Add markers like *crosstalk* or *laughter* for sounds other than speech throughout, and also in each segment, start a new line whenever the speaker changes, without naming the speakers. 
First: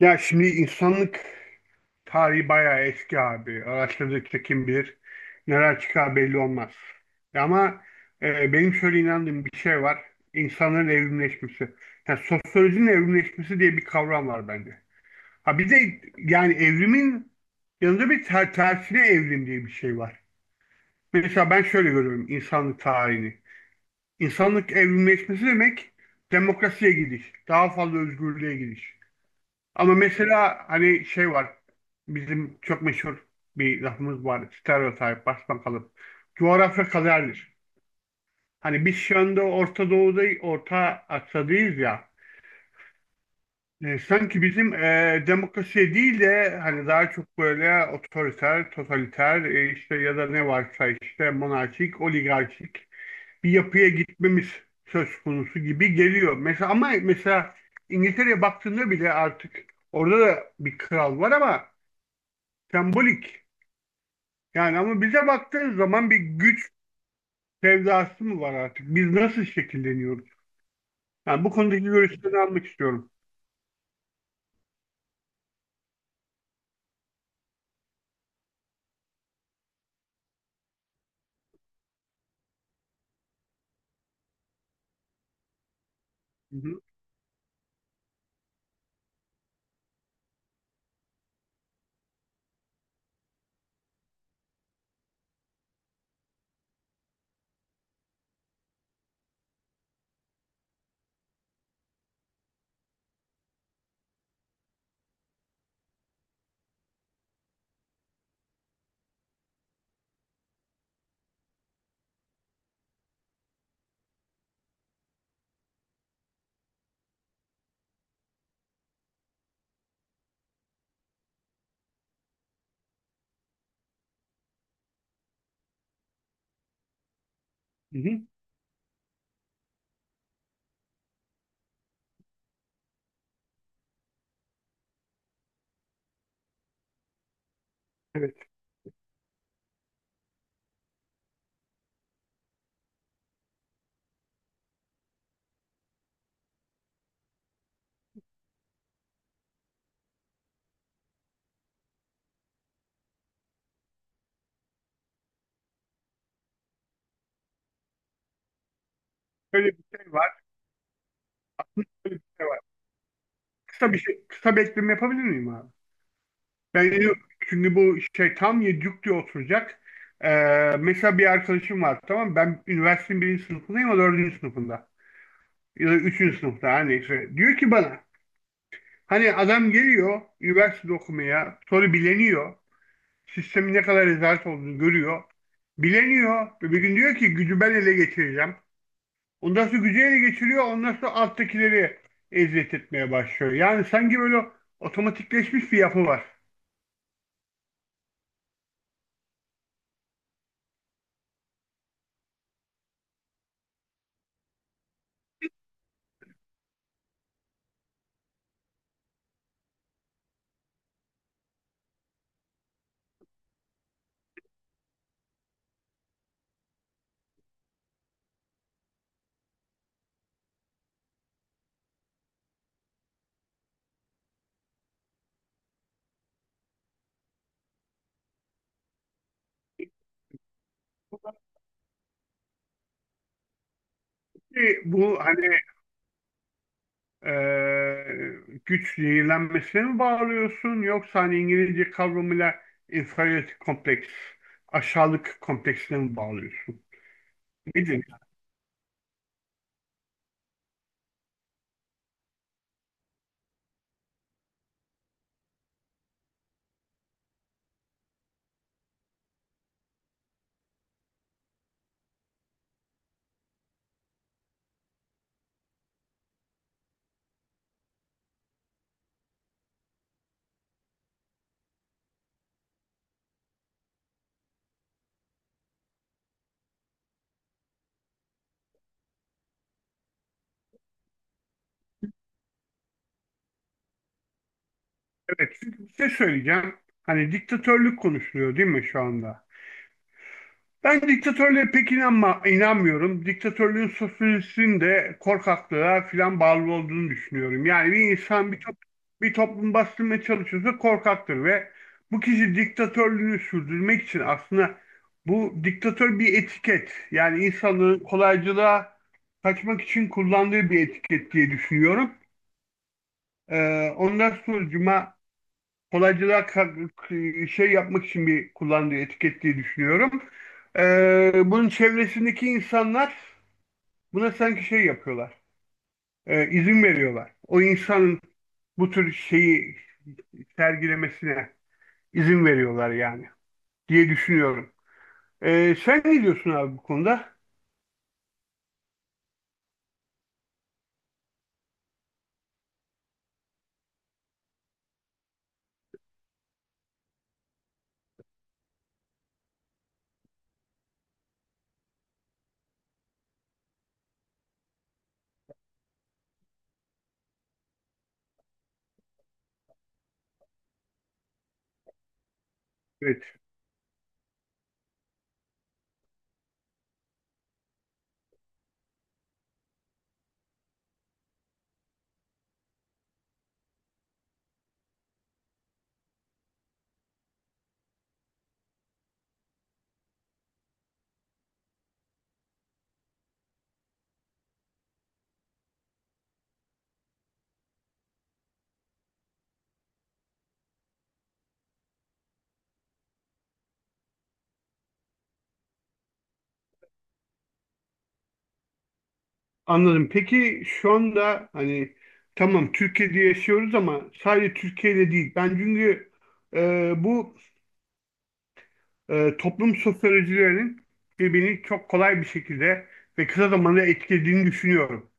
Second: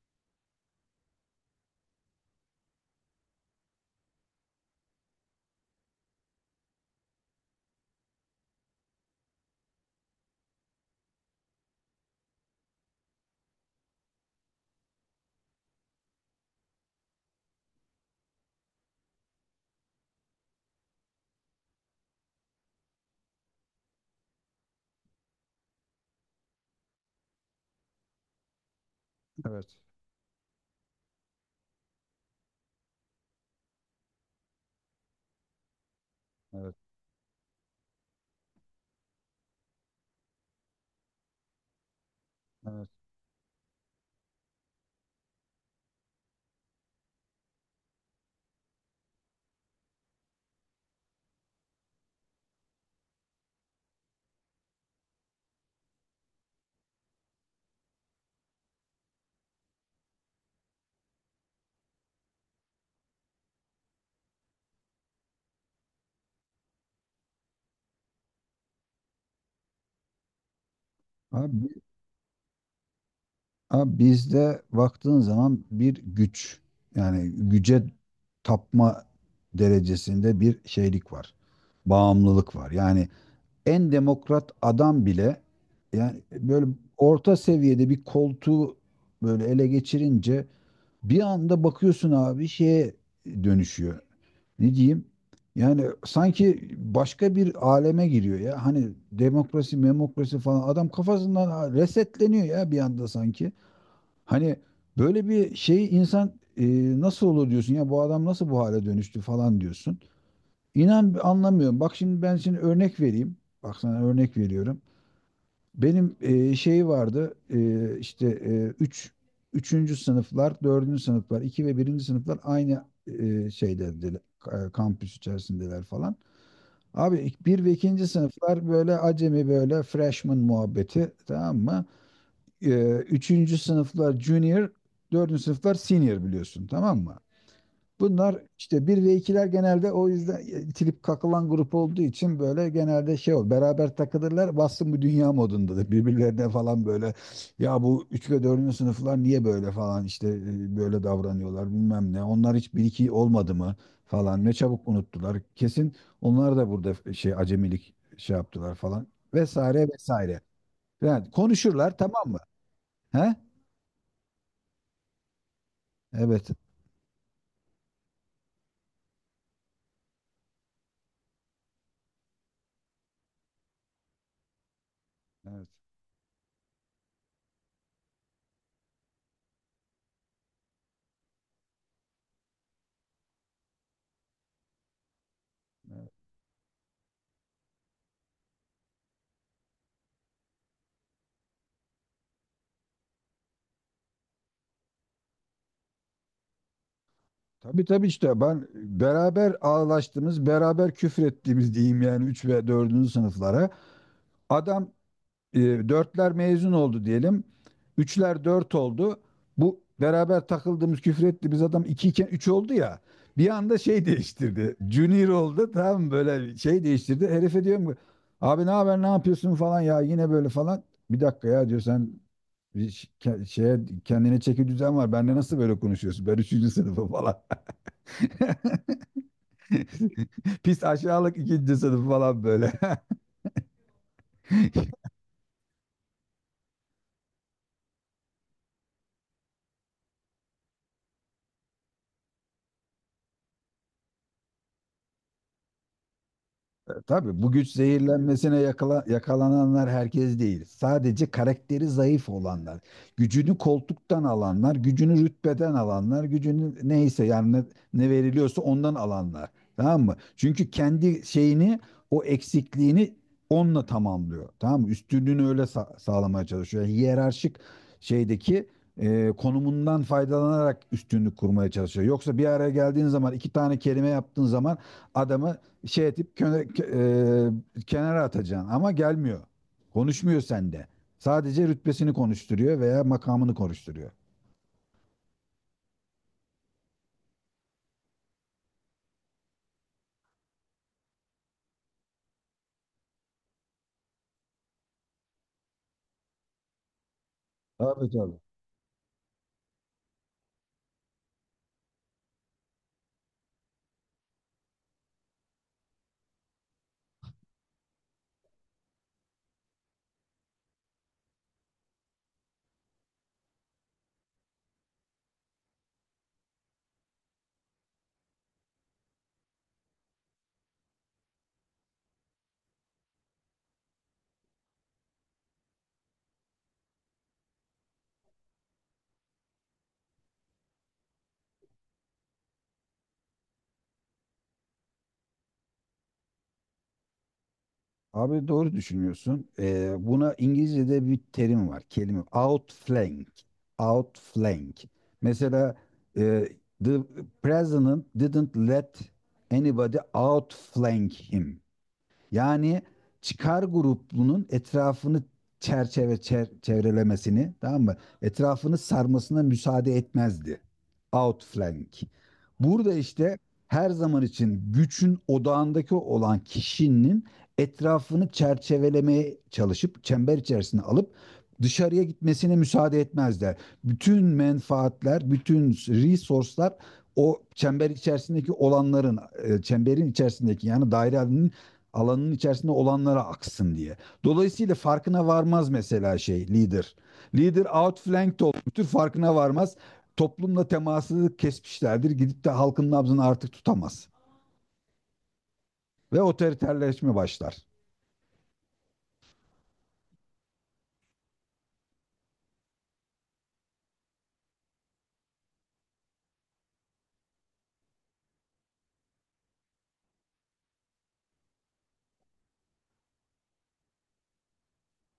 Ya şimdi insanlık tarihi bayağı eski abi. Araştırdıkça kim bilir neler çıkar belli olmaz. Ama benim şöyle inandığım bir şey var. İnsanların evrimleşmesi. Yani sosyolojinin evrimleşmesi diye bir kavram var bende. Ha bir de yani evrimin yanında bir tersine evrim diye bir şey var. Mesela ben şöyle görüyorum insanlık tarihini. İnsanlık evrimleşmesi demek demokrasiye gidiş, daha fazla özgürlüğe gidiş.
Evet,
Ama mesela hani şey var. Bizim çok meşhur bir lafımız var. Stereotip, basmakalıp.
evet,
Coğrafya kaderdir. Hani biz şu anda Orta Doğu'da, Orta Asya'dayız ya.
evet.
Sanki bizim demokrasi değil de hani daha çok böyle otoriter, totaliter işte ya da ne varsa işte monarşik, oligarşik bir yapıya gitmemiz söz konusu gibi geliyor. Mesela ama mesela İngiltere'ye baktığında bile artık orada da bir kral var ama sembolik. Yani ama bize baktığın zaman bir güç sevdası mı var artık? Biz nasıl şekilleniyoruz? Yani bu
Abi,
konudaki görüşlerini almak istiyorum.
abi, bizde baktığın zaman bir güç yani güce tapma derecesinde bir şeylik var. Bağımlılık var. Yani en demokrat adam bile yani
Hı
böyle
hı.
orta seviyede bir koltuğu böyle ele geçirince bir anda bakıyorsun abi şeye dönüşüyor. Ne diyeyim? Yani sanki başka bir aleme giriyor ya. Hani demokrasi, memokrasi falan adam kafasından resetleniyor ya bir anda sanki. Hani böyle bir şey insan nasıl olur diyorsun ya bu adam nasıl bu hale dönüştü falan diyorsun. İnan anlamıyorum. Bak şimdi ben şimdi örnek vereyim. Bak sana örnek veriyorum. Benim şey vardı işte üçüncü sınıflar, dördüncü sınıflar, iki ve birinci sınıflar aynı şeydedir, kampüs içerisindeler falan. Abi bir ve
Hı
ikinci
hı.
sınıflar böyle acemi böyle freshman muhabbeti, tamam mı? Üçüncü sınıflar junior, dördüncü sınıflar senior biliyorsun, tamam mı? Bunlar
Evet.
işte bir ve ikiler genelde o yüzden itilip kakılan grup olduğu için böyle genelde şey ol beraber takılırlar bassın bu dünya modunda da birbirlerine falan böyle. Ya bu 3 ve 4. sınıflar niye böyle falan işte böyle davranıyorlar bilmem ne, onlar hiç bir 2 olmadı mı falan, ne çabuk unuttular, kesin onlar da burada şey acemilik şey yaptılar falan
Öyle bir
vesaire
şey var.
vesaire yani konuşurlar,
Öyle bir
tamam mı?
şey var.
He?
Kısa bir şey, kısa bir ekleme yapabilir miyim abi?
Evet.
Ben yine- Çünkü bu şey tam yedi diye oturacak. Mesela bir arkadaşım var, tamam mı? Ben üniversitenin birinci sınıfındayım, o dördüncü sınıfında.
Evet.
Ya da üçüncü sınıfta hani. Diyor ki bana, hani adam geliyor üniversite okumaya, sonra bileniyor, sistemin ne kadar rezalet olduğunu görüyor.
Evet.
Bileniyor ve bir gün diyor ki gücü ben ele geçireceğim. Ondan sonra gücü ele geçiriyor. Ondan sonra alttakileri eziyet etmeye başlıyor. Yani sanki böyle otomatikleşmiş bir yapı var.
Tabii tabii, işte ben beraber ağlaştığımız, beraber küfür ettiğimiz diyeyim yani 3 ve dördüncü sınıflara. Adam e, dörtler mezun oldu diyelim. Üçler dört oldu. Bu beraber takıldığımız, küfür ettiğimiz adam 2 iken 3 oldu ya. Bir anda şey değiştirdi. Junior oldu, tam böyle şey değiştirdi. Herife diyorum ki, abi ne haber, ne yapıyorsun falan ya yine böyle falan. Bir dakika ya, diyor, sen şeye, kendine çeki düzen var. Benle nasıl böyle konuşuyorsun? Ben üçüncü sınıfım falan. *laughs* *laughs* Pis aşağılık ikinci sınıf falan böyle.
Ki
*laughs*
bu hani güç zehirlenmesine mi bağlıyorsun, yoksa hani İngilizce kavramıyla inferiority kompleks, aşağılık kompleksine mi bağlıyorsun?
Tabii, bu güç
Nedir?
zehirlenmesine yakalananlar herkes değil. Sadece karakteri zayıf olanlar, gücünü koltuktan alanlar, gücünü rütbeden alanlar, gücünü neyse yani ne veriliyorsa ondan alanlar. Tamam mı? Çünkü kendi şeyini, o eksikliğini onunla tamamlıyor. Tamam mı? Üstünlüğünü öyle sağlamaya çalışıyor. Yani hiyerarşik şeydeki konumundan faydalanarak üstünlük kurmaya çalışıyor. Yoksa bir araya geldiğin zaman iki tane kelime yaptığın zaman adamı şey edip kenara atacaksın ama gelmiyor. Konuşmuyor sende. Sadece rütbesini konuşturuyor veya makamını konuşturuyor.
Evet, size söyleyeceğim. Hani diktatörlük konuşuluyor değil mi şu anda? Ben diktatörlüğe inanmıyorum. Diktatörlüğün sosyolojisinin de korkaklığa filan bağlı olduğunu düşünüyorum. Yani bir
Tabii tabii.
insan bir toplum bastırmaya çalışıyorsa korkaktır ve bu kişi diktatörlüğünü sürdürmek için aslında bu diktatör bir etiket. Yani insanların kolaycılığa kaçmak için kullandığı bir etiket diye düşünüyorum. Ondan sonucuma kolaycılığa ka- şey yapmak için bir kullandığı etiket diye düşünüyorum. Bunun çevresindeki insanlar buna sanki şey yapıyorlar, izin veriyorlar. O insanın bu tür şeyi sergilemesine izin veriyorlar yani, diye düşünüyorum. Sen ne diyorsun abi bu konuda?
Abi doğru düşünüyorsun. Buna İngilizce'de bir terim var. Kelime outflank. Outflank. Mesela e, the president didn't let anybody outflank him. Yani çıkar grubunun etrafını çevrelemesini, tamam mı? Etrafını sarmasına müsaade etmezdi. Outflank. Burada
Evet,
işte her zaman için gücün odağındaki olan kişinin etrafını çerçevelemeye çalışıp çember içerisine alıp dışarıya gitmesine müsaade etmezler. Bütün menfaatler, bütün resource'lar o çember içerisindeki olanların, çemberin içerisindeki yani dairenin alanın içerisinde olanlara aksın diye. Dolayısıyla farkına varmaz mesela şey lider. Lider outflanked olmuştur, farkına varmaz. Toplumla teması kesmişlerdir. Gidip de halkın nabzını artık tutamaz. Ve otoriterleşme başlar.
anladım. Peki şu anda hani tamam Türkiye'de yaşıyoruz ama sadece Türkiye'de değil. Ben çünkü bu toplum sosyolojilerinin birbirini çok kolay bir şekilde ve kısa zamanda etkilediğini düşünüyorum.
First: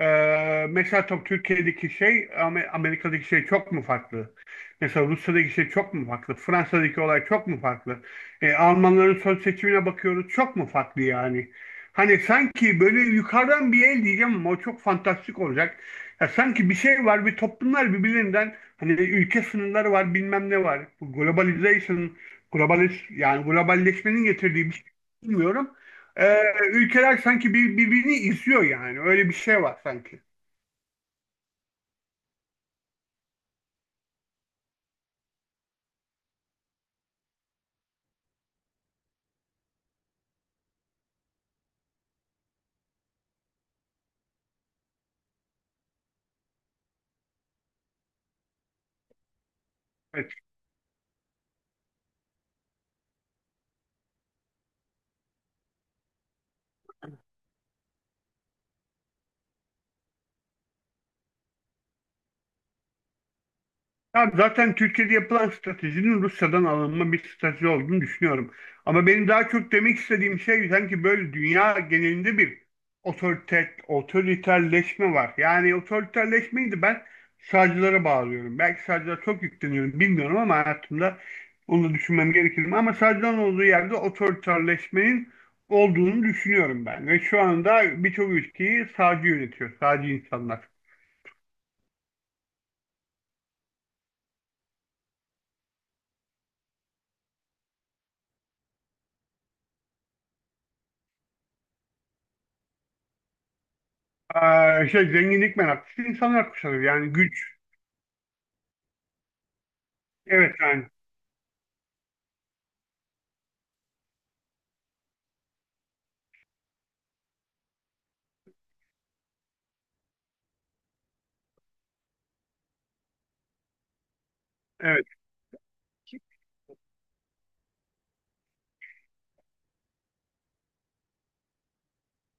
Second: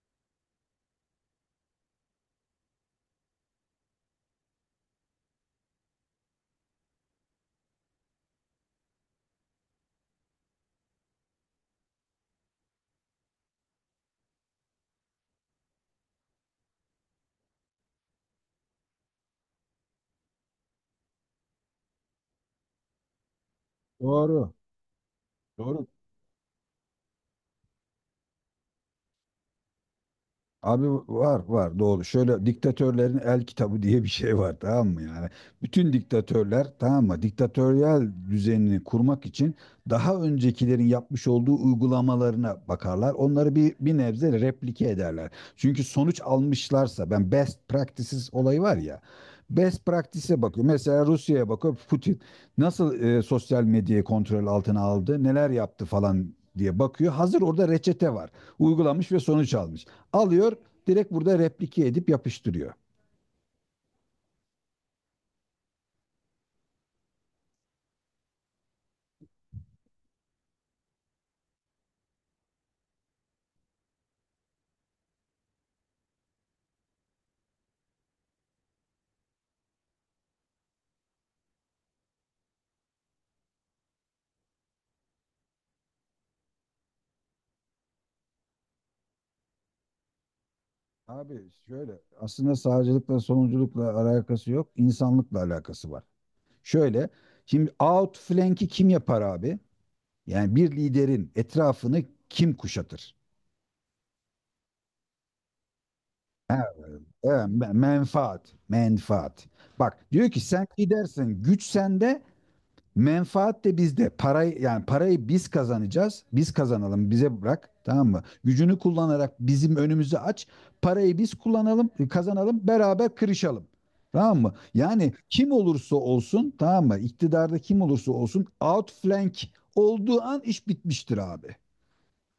Mesela tabii Türkiye'deki şey Amerika'daki şey çok mu farklı? Mesela Rusya'daki şey çok mu farklı? Fransa'daki olay çok mu farklı? Almanların son seçimine bakıyoruz, çok mu farklı yani? Hani sanki böyle yukarıdan bir el diyeceğim ama o çok fantastik olacak. Ya sanki bir şey var ve toplumlar birbirinden hani ülke sınırları var bilmem ne var. Bu globalization, globalist yani globalleşmenin
Doğru.
getirdiği bir şey bilmiyorum,
Doğru.
e, ülkeler sanki birbirini izliyor yani. Öyle bir şey var sanki.
Abi var var doğru. Şöyle diktatörlerin el kitabı *laughs* diye bir şey var, tamam mı yani? Bütün diktatörler, tamam mı? Diktatöryal düzenini kurmak için daha öncekilerin yapmış olduğu uygulamalarına bakarlar. Onları bir nebze replike ederler. Çünkü sonuç almışlarsa ben best practices olayı var ya. Best
Evet.
practice'e bakıyor. Mesela Rusya'ya bakıyor. Putin nasıl sosyal medyayı kontrol altına aldı, neler yaptı falan diye bakıyor. Hazır orada reçete var. Uygulamış ve sonuç almış alıyor, direkt burada replike edip yapıştırıyor.
Ya zaten Türkiye'de yapılan stratejinin Rusya'dan alınma bir strateji olduğunu düşünüyorum. Ama benim daha çok demek istediğim şey sanki böyle dünya genelinde bir otoriterleşme var. Yani otoriterleşmeyi de ben sağcılara bağlıyorum. Belki sağcılara çok yükleniyorum bilmiyorum ama hayatımda onu düşünmem gerekir mi? Ama sağcıların olduğu yerde otoriterleşmenin olduğunu düşünüyorum ben. Ve şu anda birçok ülkeyi sağcı yönetiyor, sağcı insanlar.
Abi şöyle, aslında sağcılıkla solunculukla alakası yok. İnsanlıkla alakası var. Şöyle, şimdi outflank'i kim yapar abi? Yani bir liderin etrafını kim kuşatır?
Şey, zenginlik meraklısı insanlar
Ha,
kuşanıyor. Yani
evet,
güç.
menfaat, menfaat. Bak diyor ki,
Evet
sen
yani.
lidersin, güç sende, menfaat de bizde. Parayı, yani parayı biz kazanacağız. Biz kazanalım. Bize bırak. Tamam mı? Gücünü kullanarak bizim önümüzü aç. Parayı biz kullanalım, kazanalım, beraber kırışalım. Tamam mı?
Evet.
Yani kim olursa
Şimdi
olsun, tamam mı? İktidarda kim olursa olsun, outflank olduğu an iş bitmiştir abi,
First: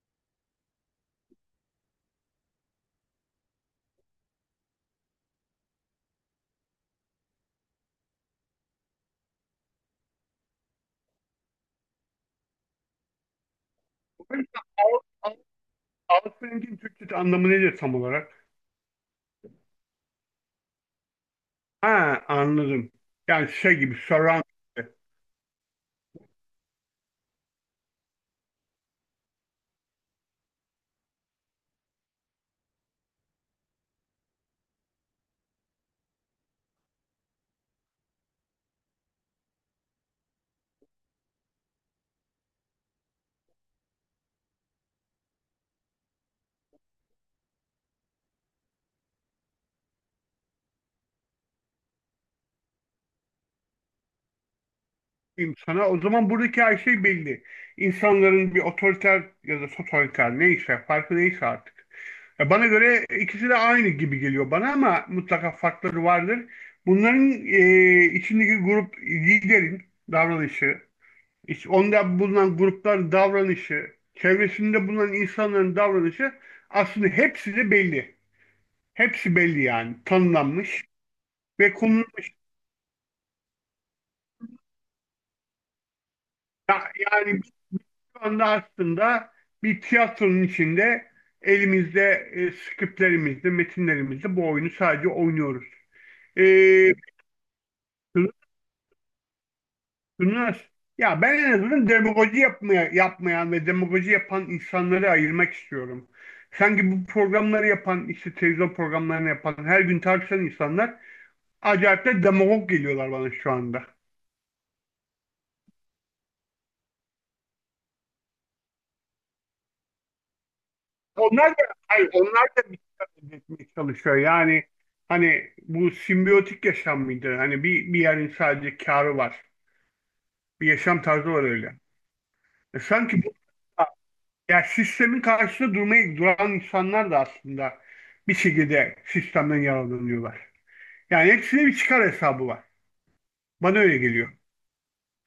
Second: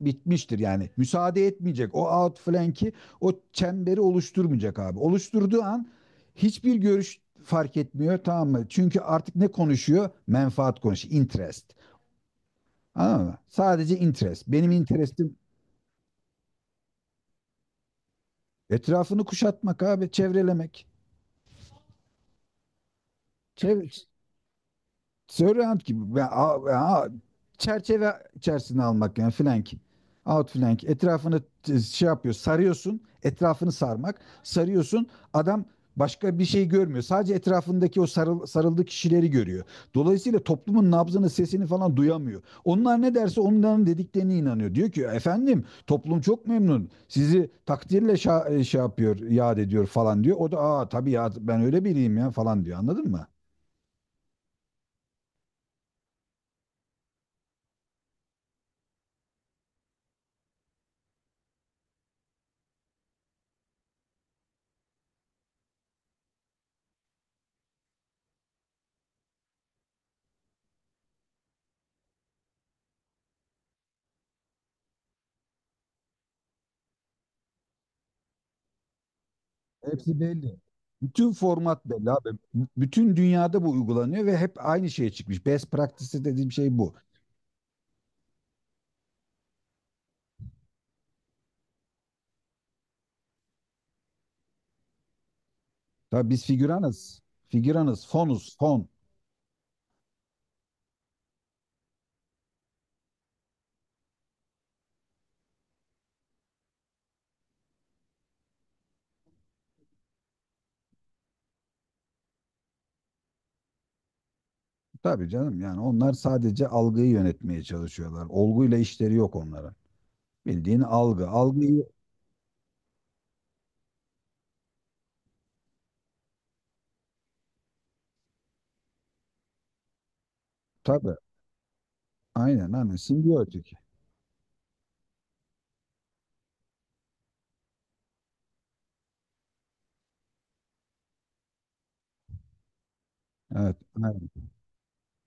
bitmiştir yani. Müsaade etmeyecek. O outflank'i, o çemberi oluşturmayacak abi. Oluşturduğu an hiçbir görüş fark etmiyor, tamam mı? Çünkü artık ne konuşuyor? Menfaat konuşuyor. Interest. Anladın mı? Sadece
bu
interest.
mesela
Benim
Al-
interestim
Al- Alt rengin Türkçe anlamı nedir tam olarak?
etrafını kuşatmak abi, çevrelemek.
Ha, anladım. Yani şey
Çev-
gibi surround
Sörrant gibi. Çerçeve içerisine almak yani, flank. Outflank. Etrafını şey yapıyor. Sarıyorsun. Etrafını sarmak. Sarıyorsun. Adam başka bir şey görmüyor. Sadece etrafındaki o sarıldığı kişileri görüyor. Dolayısıyla toplumun nabzını, sesini falan duyamıyor. Onlar ne derse onların dediklerine inanıyor. Diyor ki, efendim toplum çok memnun. Sizi takdirle şey yapıyor, yad ediyor falan diyor. O da, aa tabii ya, ben öyle biriyim ya falan diyor. Anladın mı?
diyeyim sana. O zaman buradaki her şey belli. İnsanların bir otoriter ya da totaliter neyse farkı neyse artık. Ya bana göre ikisi de aynı gibi geliyor bana ama mutlaka farkları vardır. Bunların içindeki grup liderin davranışı, İşte onda bulunan grupların davranışı, çevresinde bulunan insanların davranışı aslında hepsi de belli. Hepsi belli yani,
Hepsi belli.
tanımlanmış
Bütün
ve
format belli abi.
konulmuş.
Bütün dünyada bu uygulanıyor ve hep aynı şeye çıkmış. Best practice dediğim şey bu.
Yani biz şu anda aslında bir tiyatronun içinde elimizde skriplerimizde, metinlerimizde bu oyunu sadece oynuyoruz.
Tabii,
E,
biz figüranız. Figüranız, fonuz, fon.
bunlar, ya ben en azından demagoji yapmayan ve demagoji yapan insanları ayırmak istiyorum. Sanki bu programları yapan, işte televizyon programlarını yapan, her gün tartışan insanlar acayip de demagog geliyorlar bana şu anda.
Tabii canım, yani onlar sadece algıyı yönetmeye çalışıyorlar. Olguyla işleri yok onlara. Bildiğin algı.
Onlar da,
Algıyı
hayır, onlar da bir şey etmeye çalışıyor. Yani hani bu simbiyotik yaşam mıydı? Hani bir yerin sadece karı var. Bir yaşam
tabii.
tarzı var öyle.
Aynen
E
aynen,
sanki bu
simbiyotik.
Ya sistemin karşısında duran insanlar da aslında bir şekilde sistemden yararlanıyorlar. Yani hepsine bir çıkar hesabı var.
Evet.
Bana öyle
Evet.
geliyor.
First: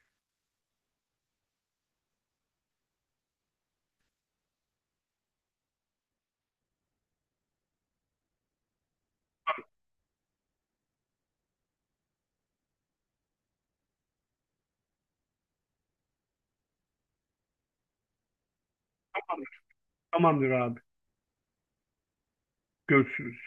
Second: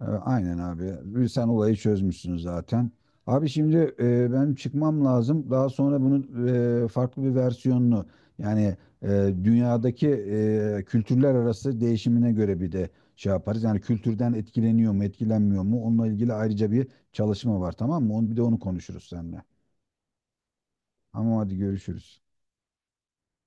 Aynen abi. Sen olayı çözmüşsün zaten. Abi şimdi benim çıkmam lazım. Daha sonra bunun farklı bir versiyonunu, yani e, dünyadaki kültürler arası değişimine göre bir de şey yaparız. Yani kültürden etkileniyor mu, etkilenmiyor mu? Onunla ilgili ayrıca bir çalışma var, tamam mı? Onu, bir de onu konuşuruz seninle.
Tamamdır, tamamdır abi.
Ama hadi görüşürüz.
Görüşürüz.